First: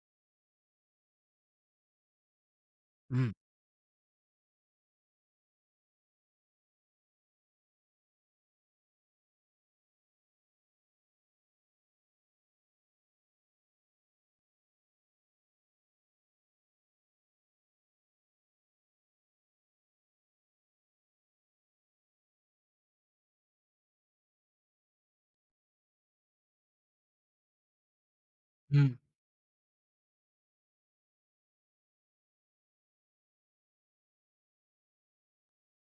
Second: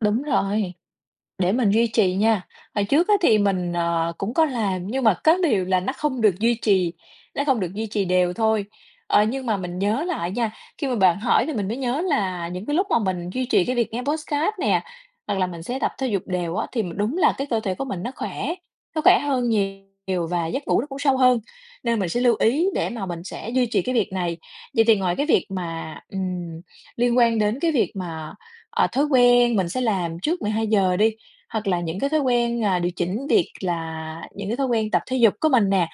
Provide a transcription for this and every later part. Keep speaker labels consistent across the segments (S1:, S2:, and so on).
S1: Đúng rồi, để mình duy trì nha, hồi trước á,
S2: Ừm.
S1: thì mình, ờ, cũng có làm, nhưng mà có điều là nó không được duy trì, nó không được duy trì đều thôi. Ờ, nhưng mà mình nhớ lại nha, khi mà bạn hỏi thì mình mới nhớ là những cái lúc mà mình duy trì cái việc nghe podcast nè, hoặc là mình sẽ tập thể dục đều á, thì đúng là cái cơ thể của mình nó khỏe, nó khỏe hơn nhiều và giấc ngủ nó cũng sâu hơn, nên mình sẽ lưu ý để mà mình sẽ duy trì cái việc này. Vậy thì ngoài cái việc mà, ừm, liên quan đến cái việc mà, ờ,
S2: Ừm.
S1: thói quen mình sẽ làm trước 12:00 đi, hoặc là những cái thói quen, à, điều chỉnh việc là những cái thói quen tập thể dục của mình nè,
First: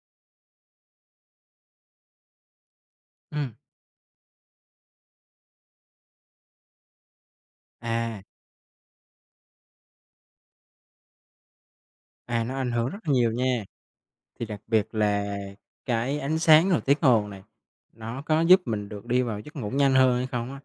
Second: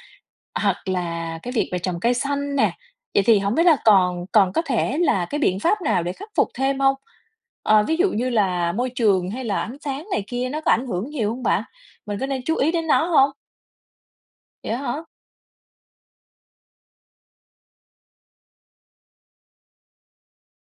S1: hoặc là cái việc về trồng cây xanh nè, vậy thì
S2: Ừm.
S1: hổng biết là còn còn có thể là cái biện pháp nào để khắc phục thêm hông? Ờ, ví dụ
S2: À.
S1: như là môi trường hay là ánh sáng này kia nó có ảnh hưởng nhiều hông bạn? Mình có nên
S2: À, nó
S1: chú ý
S2: ảnh
S1: đến
S2: hưởng rất
S1: nó hông?
S2: nhiều nha, thì đặc
S1: Vậy á
S2: biệt
S1: hả?
S2: là cái ánh sáng rồi tiếng ồn nè nó có giúp mình được đi vào giấc ngủ nhanh hơn hay không á,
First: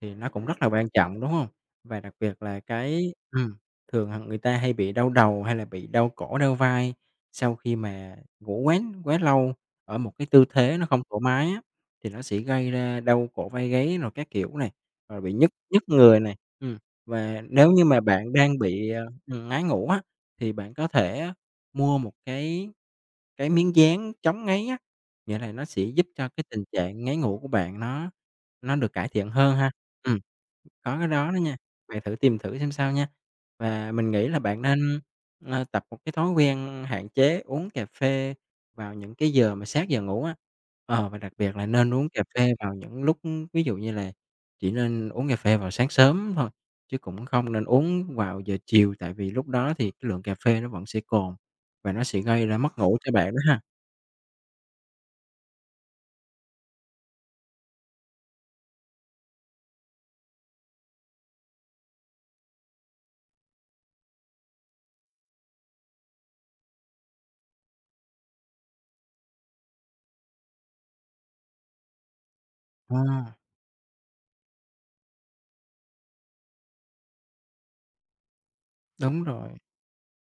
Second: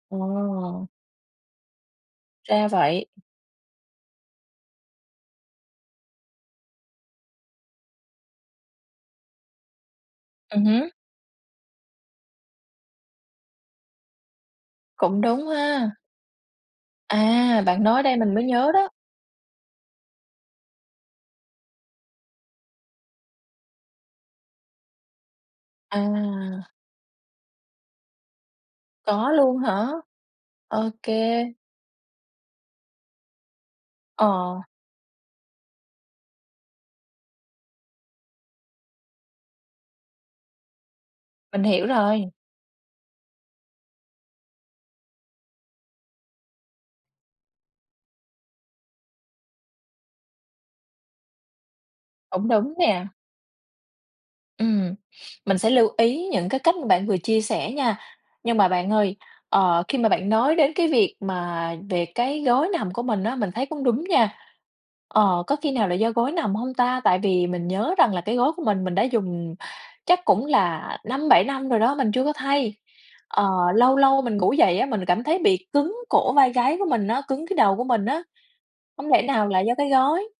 S2: thì nó cũng rất là
S1: Ờ.
S2: quan trọng, đúng hông? Và đặc biệt là
S1: Ra vậy.
S2: cái ừm, thường, à, người ta hay bị đau đầu hay là bị đau cổ, đau vai, sau khi mà ngủ quá quá lâu ở một cái tư
S1: Ừm
S2: thế nó
S1: hứm.
S2: không thoải mái á, thì nó sẽ gây ra đau cổ vai gáy rồi các kiểu này, rồi
S1: Cũng
S2: bị
S1: đúng
S2: nhức nhức
S1: ha.
S2: người nè. Ừm, và
S1: À,
S2: nếu
S1: bạn
S2: như mà
S1: nói đây
S2: bạn
S1: mình mới
S2: đang
S1: nhớ đó.
S2: bị, à, ừm, ngáy ngủ á, thì bạn có thể mua một cái cái miếng dán chống ngáy á, nghĩa là nó sẽ giúp cho cái tình
S1: À.
S2: trạng ngáy ngủ của bạn nó nó được cải thiện
S1: Có
S2: hơn
S1: luôn
S2: ha.
S1: hả?
S2: Ừm,
S1: Ô
S2: có cái đó đó
S1: kê.
S2: nha, bạn thử tìm thử xem sao nha, và mình nghĩ là bạn
S1: Ờ.
S2: nên, ờ, tập một cái thói quen hạn chế uống cà phê vào những cái giờ mà sát giờ ngủ á, ờ, và đặc biệt
S1: Mình
S2: là
S1: hiểu
S2: nên uống cà
S1: rồi.
S2: phê vào những lúc ví dụ như là chỉ nên uống cà phê vào sáng sớm thôi chứ cũng không nên uống vào giờ chiều, tại vì lúc đó thì cái lượng cà phê nó vẫn sẽ còn và nó sẽ gây
S1: Cũng
S2: ra
S1: đúng
S2: mất ngủ
S1: nè.
S2: cho bạn đó ha.
S1: Ừm, mình sẽ lưu ý những cái cách bạn vừa chia sẻ nha, nhưng mà bạn ơi, ờ, khi mà bạn nói đến cái việc mà về cái gối nằm của mình á, mình thấy cũng đúng nha. Ờ, có khi nào là do gối nằm hông ta? Tại vì mình nhớ rằng là cái gối của mình, mình đã dùng chắc cũng là 5-7 năm rồi đó, mình chưa có thay.
S2: À.
S1: Ờ, lâu lâu mình ngủ dậy á, mình cảm thấy bị cứng cổ vai gáy của mình á, cứng cái đầu của mình á, hông lẽ
S2: Đúng
S1: nào
S2: rồi.
S1: là do cái gối?